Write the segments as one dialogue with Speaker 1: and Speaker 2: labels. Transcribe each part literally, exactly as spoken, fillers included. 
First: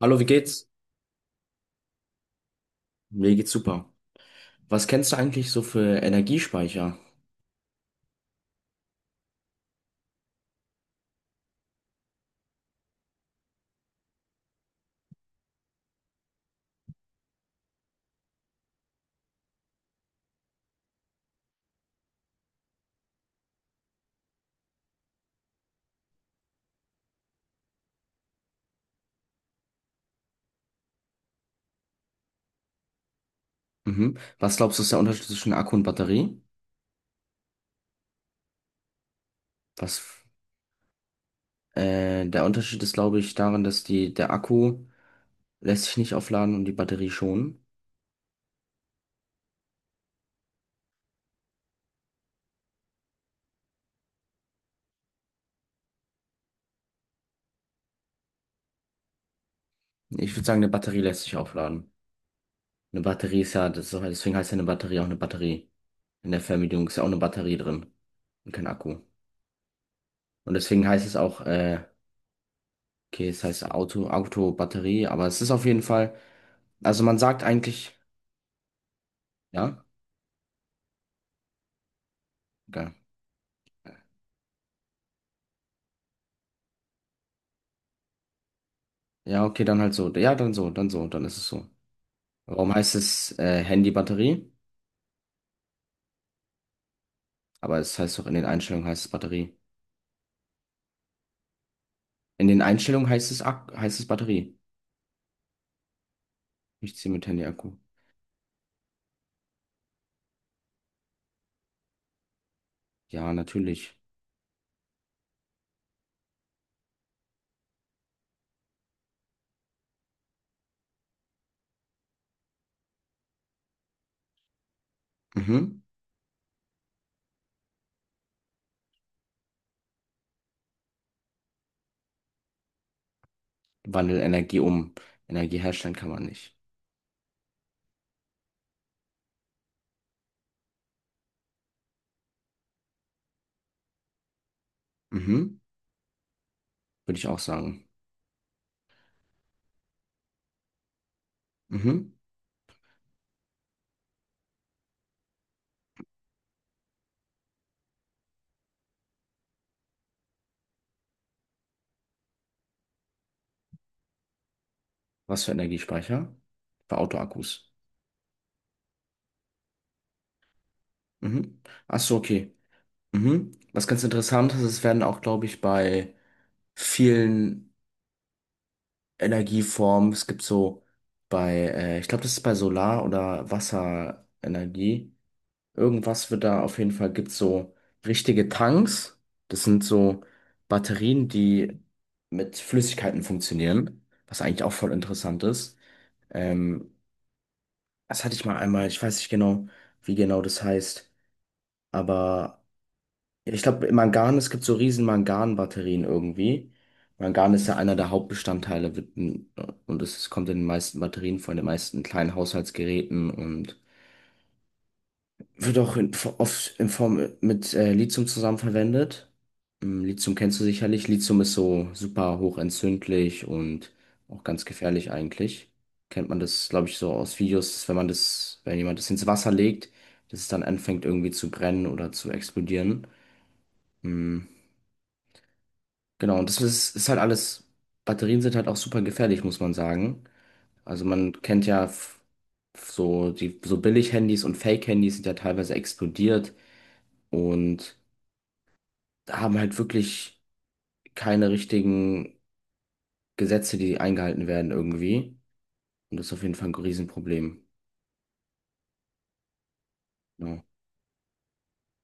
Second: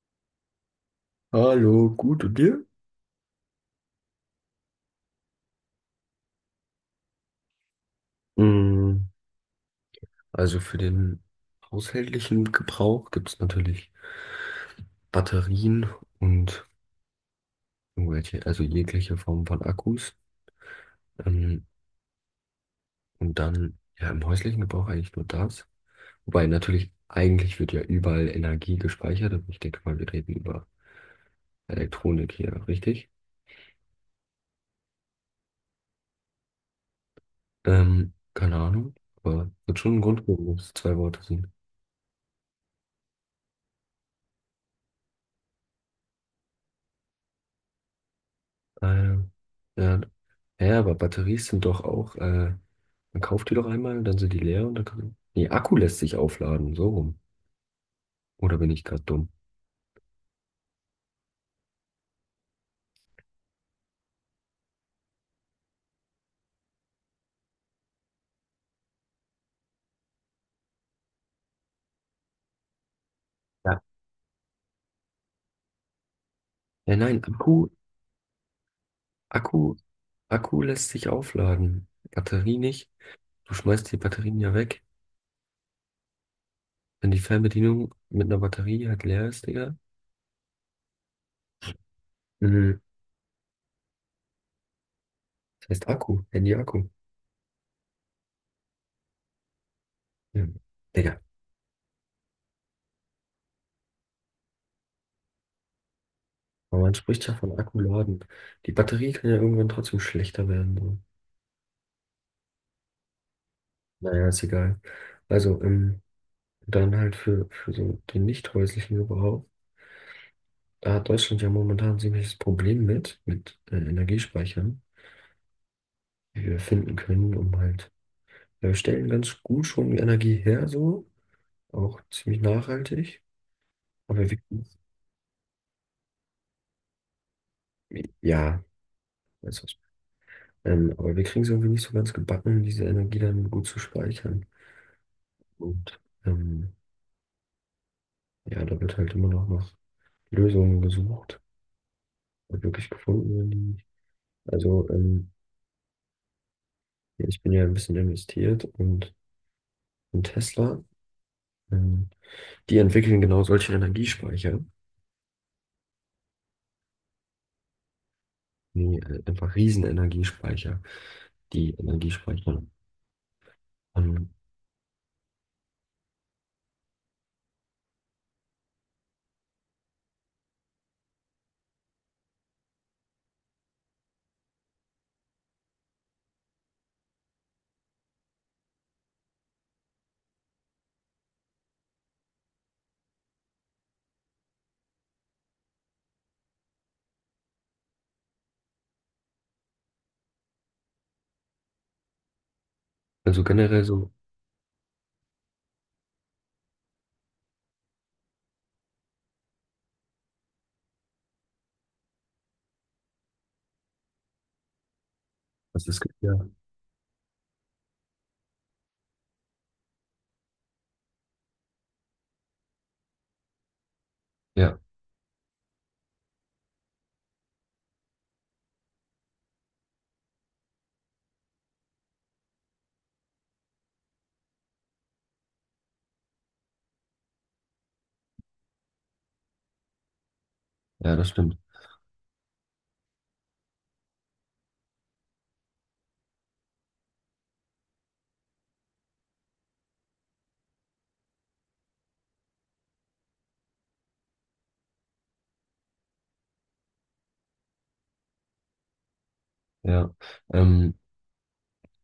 Speaker 1: Hallo, wie geht's?
Speaker 2: Hallo, gut und dir?
Speaker 1: Mir geht's super. Was kennst du eigentlich so für Energiespeicher?
Speaker 2: Mm, Also für den haushältlichen Gebrauch gibt es natürlich Batterien und irgendwelche, also jegliche Form von Akkus. Ähm, und dann ja im häuslichen Gebrauch eigentlich nur das. Wobei natürlich, eigentlich wird ja überall Energie gespeichert, aber ich denke mal, wir reden über Elektronik hier, richtig?
Speaker 1: Mhm. Was glaubst du, ist der Unterschied zwischen Akku und Batterie?
Speaker 2: Ähm, keine Ahnung, aber wird schon
Speaker 1: Was,
Speaker 2: einen Grund geben, dass es zwei Worte sind.
Speaker 1: äh, Der Unterschied ist, glaube ich, darin, dass die, der Akku lässt sich nicht aufladen und die Batterie schon.
Speaker 2: Ähm, ja, ja, aber Batterien sind doch auch, äh, man kauft die doch einmal, dann sind die leer und dann kann, nee, Akku lässt sich aufladen, so rum. Oder bin ich gerade dumm?
Speaker 1: Ich würde sagen, eine Batterie lässt sich aufladen. Eine Batterie ist ja, das ist, auch- deswegen heißt ja eine Batterie auch eine Batterie. In der Fernbedienung ist ja auch eine Batterie drin und kein Akku. Und deswegen heißt es auch, äh, okay, es heißt
Speaker 2: Ja.
Speaker 1: Auto, Auto, Batterie, aber es ist auf jeden Fall,
Speaker 2: Ja,
Speaker 1: also man
Speaker 2: nein,
Speaker 1: sagt
Speaker 2: Akku,
Speaker 1: eigentlich,
Speaker 2: Akku,
Speaker 1: ja,
Speaker 2: Akku lässt sich aufladen. Batterie nicht.
Speaker 1: geil.
Speaker 2: Du schmeißt die Batterien ja weg. Wenn die Fernbedienung mit einer Batterie halt leer
Speaker 1: Ja,
Speaker 2: ist,
Speaker 1: okay,
Speaker 2: Digga.
Speaker 1: dann halt so. Ja, dann so, dann so, dann ist es so. Warum
Speaker 2: Mhm.
Speaker 1: heißt es äh, Handy-Batterie?
Speaker 2: Das heißt Akku, Handy-Akku.
Speaker 1: Aber es heißt doch, in den Einstellungen heißt es Batterie.
Speaker 2: Ja. Digga,
Speaker 1: In den Einstellungen heißt es, Ak heißt es Batterie.
Speaker 2: aber
Speaker 1: Ich
Speaker 2: man
Speaker 1: ziehe mit
Speaker 2: spricht ja von
Speaker 1: Handy-Akku.
Speaker 2: Akku laden. Die Batterie kann ja irgendwann trotzdem schlechter werden. So.
Speaker 1: Ja, natürlich.
Speaker 2: Naja, ist egal. Also, ähm, dann halt für, für so den nicht häuslichen Gebrauch. Da hat Deutschland ja momentan ein ziemliches Problem mit, mit äh, Energiespeichern,
Speaker 1: Mhm.
Speaker 2: die wir finden können, um halt, ja, wir stellen ganz gut schon die Energie her, so, auch ziemlich nachhaltig.
Speaker 1: Wandel
Speaker 2: Aber wir,
Speaker 1: Energie um. Energie herstellen kann man nicht.
Speaker 2: ja, weiß was. Ähm, aber wir kriegen es irgendwie nicht so ganz gebacken, diese Energie dann gut zu speichern.
Speaker 1: Mhm.
Speaker 2: Und ähm,
Speaker 1: Würde ich auch sagen.
Speaker 2: ja, da wird halt immer noch nach Lösungen gesucht,
Speaker 1: Mhm.
Speaker 2: ob wirklich gefunden werden. die- Also, ähm, ja, ich bin ja ein bisschen investiert und Und Tesla, ähm, die entwickeln genau solche Energiespeicher,
Speaker 1: Was für Energiespeicher? Für Autoakkus.
Speaker 2: wie äh, einfach Riesenenergiespeicher,
Speaker 1: Mhm.
Speaker 2: die
Speaker 1: Ach
Speaker 2: Energie
Speaker 1: so, okay.
Speaker 2: speichern.
Speaker 1: Mhm. Was ganz
Speaker 2: Ähm,
Speaker 1: interessant ist, es werden auch, glaube ich, bei vielen Energieformen. Es gibt so bei, äh, ich glaube, das ist bei Solar- oder Wasserenergie. Irgendwas wird da auf jeden Fall, gibt so richtige Tanks. Das sind so Batterien, die mit Flüssigkeiten funktionieren, was eigentlich auch voll interessant ist. Ähm, Das hatte ich mal einmal, ich weiß nicht genau, wie genau das heißt, aber.
Speaker 2: also
Speaker 1: Ich
Speaker 2: generell
Speaker 1: glaube,
Speaker 2: so,
Speaker 1: Mangan, es gibt so riesen Mangan-Batterien irgendwie. Mangan ist ja einer der Hauptbestandteile wird in- und es kommt in den meisten Batterien vor, in den meisten kleinen Haushaltsgeräten und wird
Speaker 2: also
Speaker 1: auch
Speaker 2: es
Speaker 1: in,
Speaker 2: gibt ja,
Speaker 1: oft in Form äh, mit äh, Lithium zusammen verwendet. Ähm, Lithium kennst du sicherlich. Lithium ist so super hochentzündlich und auch ganz
Speaker 2: ja,
Speaker 1: gefährlich eigentlich. Kennt man das, glaube ich, so aus Videos, dass wenn man das, wenn jemand das ins Wasser legt, dass es dann anfängt irgendwie zu brennen oder zu explodieren. Mm. Genau, und das ist, ist halt alles, Batterien sind halt auch super gefährlich, muss man sagen. Also
Speaker 2: ja, das
Speaker 1: man
Speaker 2: stimmt.
Speaker 1: kennt ja f- so die so Billig-Handys und Fake-Handys sind ja teilweise explodiert und haben halt wirklich keine richtigen Gesetze, die eingehalten werden irgendwie. Und das ist auf jeden Fall ein Riesenproblem.
Speaker 2: Ja,
Speaker 1: Genau.
Speaker 2: ähm,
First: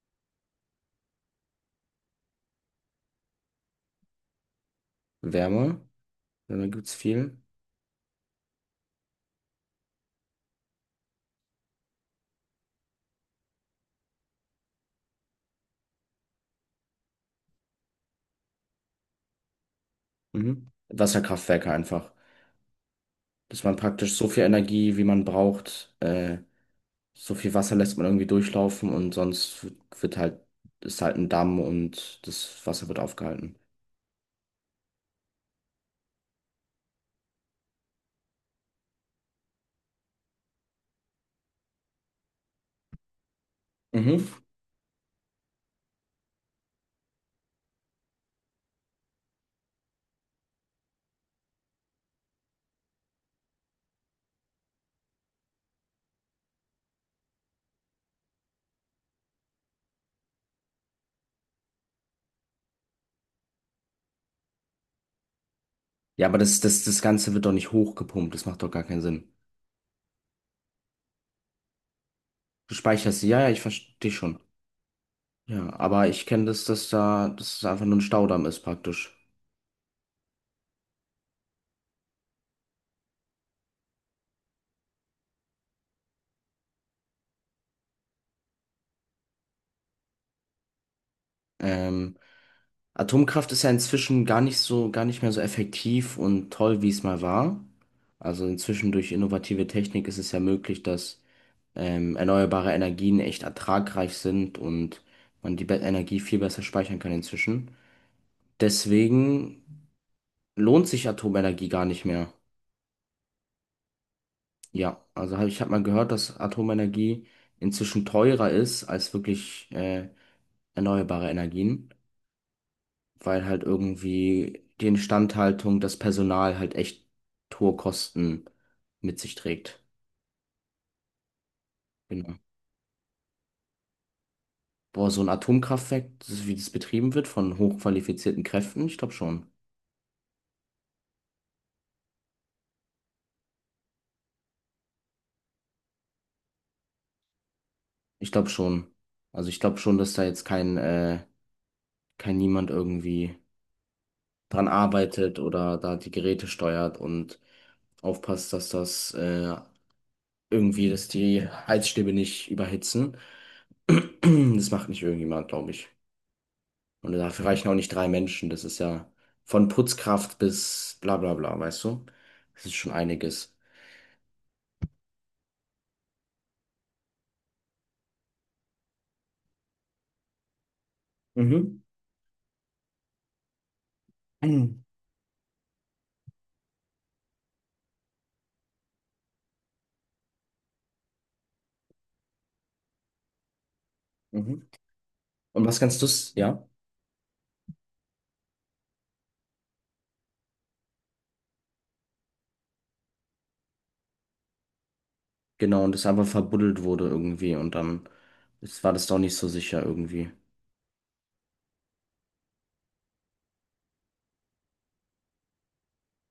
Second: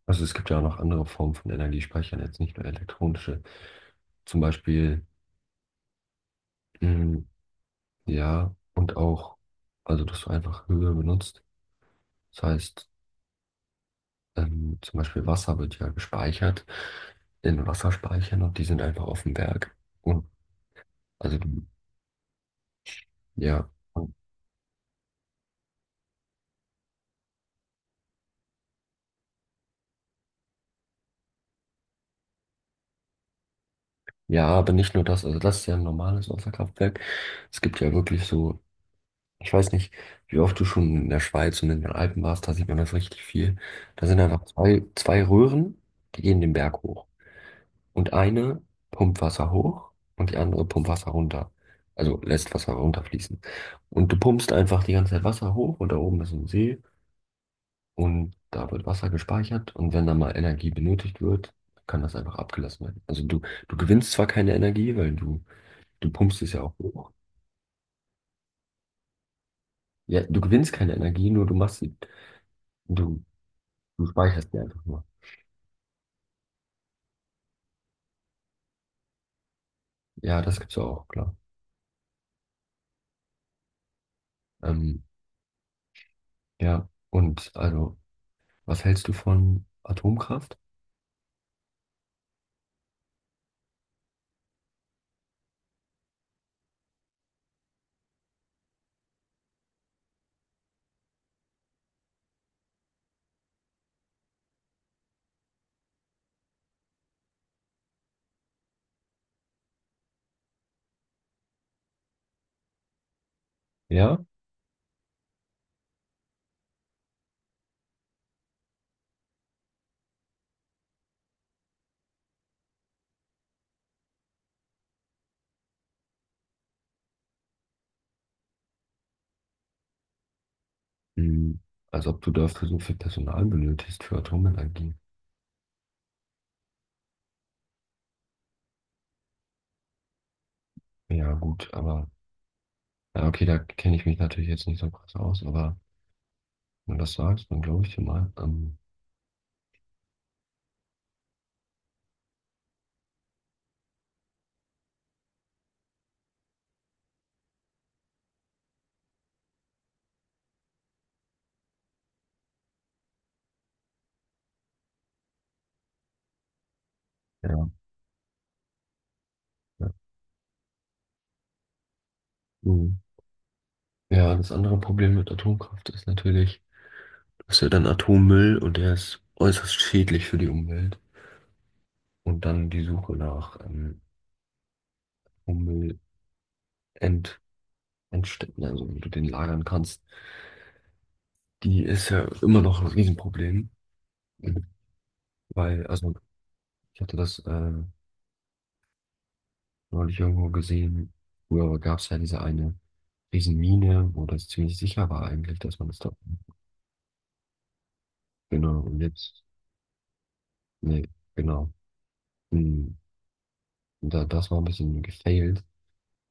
Speaker 2: also es gibt ja auch noch andere Formen von Energiespeichern, jetzt nicht nur elektronische. Zum Beispiel,
Speaker 1: Wärme, Wärme gibt's
Speaker 2: mh,
Speaker 1: viel.
Speaker 2: ja, und auch, also dass du einfach Höhe benutzt. Das heißt, ähm, zum Beispiel Wasser wird ja gespeichert in Wasserspeichern und die sind einfach auf dem Berg. Und
Speaker 1: Mhm.
Speaker 2: also,
Speaker 1: Wasserkraftwerke einfach. Dass
Speaker 2: ja.
Speaker 1: man praktisch so viel Energie, wie man braucht, äh, so viel Wasser lässt man irgendwie durchlaufen und sonst wird halt, ist halt ein Damm und das Wasser wird aufgehalten.
Speaker 2: Ja, aber nicht nur das. Also, das ist ja ein normales Wasserkraftwerk. Es gibt ja wirklich so, ich weiß nicht, wie oft du schon in der Schweiz und in den Alpen warst, da sieht man das richtig viel. Da sind einfach
Speaker 1: Mhm.
Speaker 2: zwei, zwei Röhren, die gehen den Berg hoch. Und eine pumpt Wasser hoch und die andere pumpt Wasser runter. Also lässt Wasser runterfließen. Und du pumpst einfach die ganze Zeit Wasser hoch und da oben ist so ein See. Und da wird Wasser gespeichert und wenn da mal Energie benötigt wird, kann das einfach abgelassen werden. Also du, du gewinnst zwar keine Energie, weil du, du
Speaker 1: Ja, aber
Speaker 2: pumpst es
Speaker 1: das,
Speaker 2: ja auch
Speaker 1: das, das
Speaker 2: hoch.
Speaker 1: Ganze wird doch nicht hochgepumpt, das macht doch gar keinen Sinn.
Speaker 2: Ja, du gewinnst keine Energie, nur du machst sie,
Speaker 1: Du speicherst
Speaker 2: du,
Speaker 1: sie, ja, ja, ich
Speaker 2: du
Speaker 1: verstehe schon.
Speaker 2: speicherst die einfach nur.
Speaker 1: Ja, aber ich kenne das, dass da, dass es einfach nur ein Staudamm ist praktisch.
Speaker 2: Ja, das gibt's ja auch, klar. Ähm, ja, und also, was hältst du von Atomkraft?
Speaker 1: Ähm, Atomkraft ist ja inzwischen gar nicht so, gar nicht mehr so effektiv und toll, wie es mal war. Also inzwischen durch innovative Technik ist es ja möglich, dass ähm, erneuerbare Energien echt ertragreich sind und man die Be- Energie viel besser speichern kann inzwischen. Deswegen lohnt sich Atomenergie gar nicht mehr.
Speaker 2: Ja?
Speaker 1: Ja, also hab, ich habe mal gehört, dass Atomenergie inzwischen teurer ist als wirklich äh, erneuerbare Energien, weil halt irgendwie die Instandhaltung, das Personal halt echt hohe Kosten mit sich trägt.
Speaker 2: Hm, als ob du
Speaker 1: Genau.
Speaker 2: dafür so viel Personal benötigst für Atomenergie.
Speaker 1: Boah, so ein Atomkraftwerk, das ist, wie das betrieben wird von hochqualifizierten Kräften, ich glaube schon.
Speaker 2: Ja, gut, aber, ja, okay, da kenne ich mich natürlich jetzt nicht so krass aus, aber. Wenn du das sagst, dann glaube ich dir
Speaker 1: Ich
Speaker 2: mal.
Speaker 1: glaube
Speaker 2: Ähm,
Speaker 1: schon. Also ich glaube schon, dass da jetzt kein, äh, kein niemand irgendwie dran arbeitet oder da die Geräte steuert und aufpasst, dass das äh, irgendwie, dass die Heizstäbe nicht überhitzen. Das macht nicht irgendjemand, glaube ich. Und dafür reichen
Speaker 2: ja.
Speaker 1: auch nicht drei Menschen. Das ist ja von
Speaker 2: Ja.
Speaker 1: Putzkraft bis bla bla bla, weißt du? Das ist schon
Speaker 2: Mhm.
Speaker 1: einiges.
Speaker 2: Ja, das andere Problem mit Atomkraft ist natürlich, du hast ja dann Atommüll und der ist äußerst schädlich für die Umwelt.
Speaker 1: Mhm.
Speaker 2: Und dann die Suche nach ähm, Atommüll-End Endstätten, also wo du den lagern kannst, die ist ja immer noch ein Riesenproblem. Mhm.
Speaker 1: Mhm. Und was
Speaker 2: Weil,
Speaker 1: kannst du,
Speaker 2: also
Speaker 1: ja?
Speaker 2: ich hatte das äh, neulich irgendwo gesehen, früher gab es ja diese eine Riesenmine, wo das ziemlich sicher war eigentlich, dass
Speaker 1: Genau,
Speaker 2: man
Speaker 1: und
Speaker 2: es
Speaker 1: das
Speaker 2: das
Speaker 1: einfach
Speaker 2: da.
Speaker 1: verbuddelt wurde irgendwie und dann
Speaker 2: Genau,
Speaker 1: ist, war
Speaker 2: und
Speaker 1: das doch nicht
Speaker 2: jetzt,
Speaker 1: so sicher irgendwie.
Speaker 2: nee, genau. Hm, da, das war ein bisschen gefailt.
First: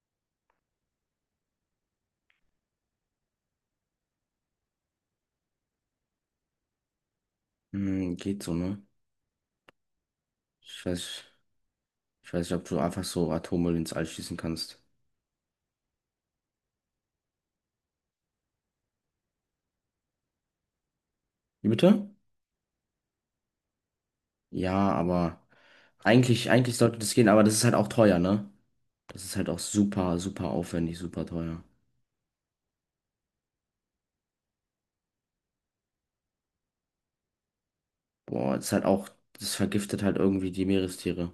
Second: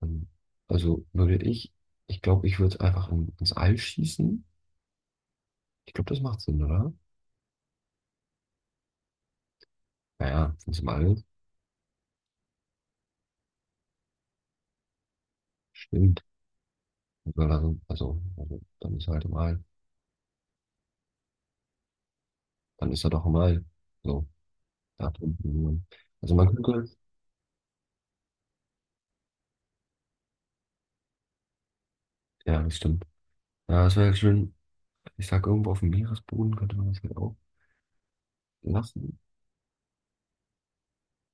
Speaker 2: Ähm, Also würde ich, ich glaube, ich würde einfach in, ins All schießen. Ich glaube, das macht Sinn, oder?
Speaker 1: Hm, geht so, ne?
Speaker 2: Naja, ins
Speaker 1: Ich weiß,
Speaker 2: All.
Speaker 1: Ich weiß nicht, ob du einfach so Atommüll ins All schießen kannst.
Speaker 2: Stimmt. Weil er so- Also, also, dann ist er halt im All.
Speaker 1: Wie bitte?
Speaker 2: Dann ist er doch im All. So,
Speaker 1: Ja,
Speaker 2: da
Speaker 1: aber
Speaker 2: drunten. man- Also
Speaker 1: eigentlich,
Speaker 2: man
Speaker 1: eigentlich
Speaker 2: könnte,
Speaker 1: sollte das gehen, aber das ist halt auch teuer, ne? Das ist halt auch super, super aufwendig, super teuer.
Speaker 2: ja, das stimmt. Ja, das wäre halt schön. Ich sag, irgendwo auf dem Meeresboden könnte man das halt auch
Speaker 1: Boah, das ist halt auch,
Speaker 2: lassen.
Speaker 1: das vergiftet halt irgendwie die Meerestiere.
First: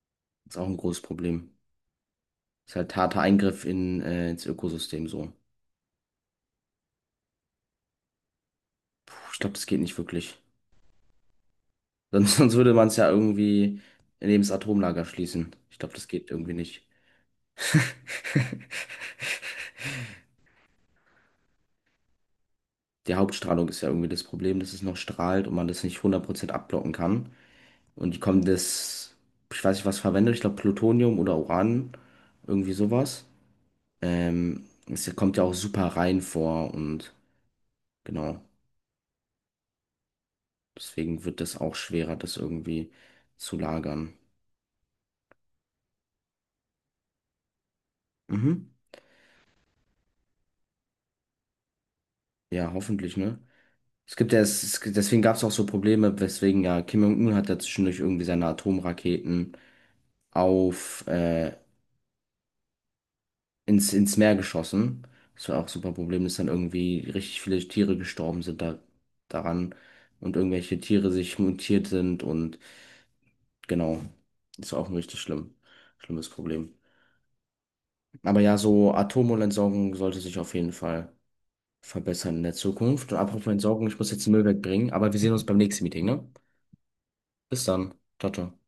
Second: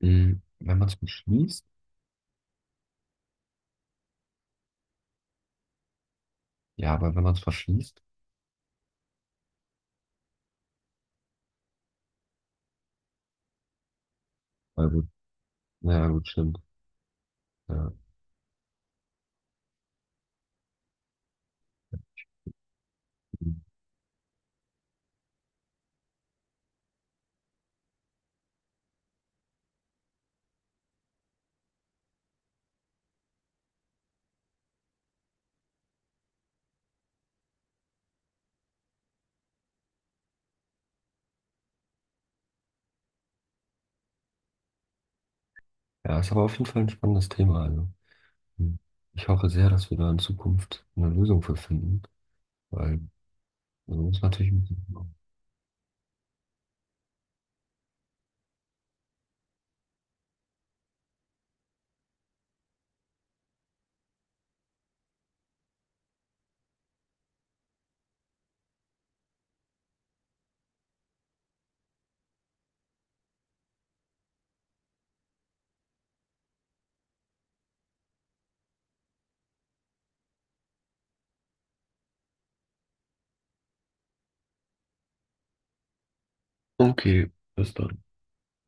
Speaker 2: Hm,
Speaker 1: Ist auch ein
Speaker 2: wenn man es
Speaker 1: großes Problem.
Speaker 2: beschließt.
Speaker 1: Ist halt harter Eingriff in, äh, ins Ökosystem so.
Speaker 2: Ja, aber wenn man es verschließt,
Speaker 1: Puh, ich glaube, das geht nicht wirklich. Sonst, sonst würde man es ja irgendwie neben das
Speaker 2: weil
Speaker 1: Atomlager
Speaker 2: gut,
Speaker 1: schließen. Ich glaube,
Speaker 2: naja,
Speaker 1: das
Speaker 2: gut,
Speaker 1: geht irgendwie
Speaker 2: stimmt.
Speaker 1: nicht.
Speaker 2: Ja.
Speaker 1: Die
Speaker 2: Hm.
Speaker 1: Hauptstrahlung ist ja irgendwie das Problem, dass es noch strahlt und man das nicht hundert Prozent abblocken kann. Und die kommen das, ich weiß nicht, was verwendet, ich glaube Plutonium oder Uran, irgendwie sowas. Ähm, es kommt ja auch super rein vor und genau, deswegen wird das auch schwerer, das irgendwie zu lagern.
Speaker 2: Ja, ist aber auf jeden Fall ein spannendes Thema. Also.
Speaker 1: Mhm.
Speaker 2: Hm. Ich hoffe sehr, dass wir da in Zukunft eine Lösung für finden,
Speaker 1: Ja,
Speaker 2: weil
Speaker 1: hoffentlich, ne?
Speaker 2: so
Speaker 1: Es
Speaker 2: ist
Speaker 1: gibt ja,
Speaker 2: natürlich ein
Speaker 1: es, es,
Speaker 2: bisschen.
Speaker 1: deswegen gab es auch so Probleme, weswegen ja Kim Jong-un hat ja zwischendurch irgendwie seine Atomraketen auf, äh, ins, ins Meer geschossen. Das war auch super Problem, dass dann irgendwie richtig viele Tiere gestorben sind da, daran und irgendwelche Tiere sich mutiert sind und genau, das war auch ein richtig schlimm, schlimmes Problem. Aber ja, so Atommüllentsorgung sollte sich auf jeden Fall verbessern in der Zukunft. Und apropos Entsorgung, ich muss jetzt den Müll wegbringen, aber wir sehen uns beim nächsten Meeting, ne?
Speaker 2: Okay,
Speaker 1: Bis
Speaker 2: bis
Speaker 1: dann.
Speaker 2: dann.
Speaker 1: Ciao, ciao.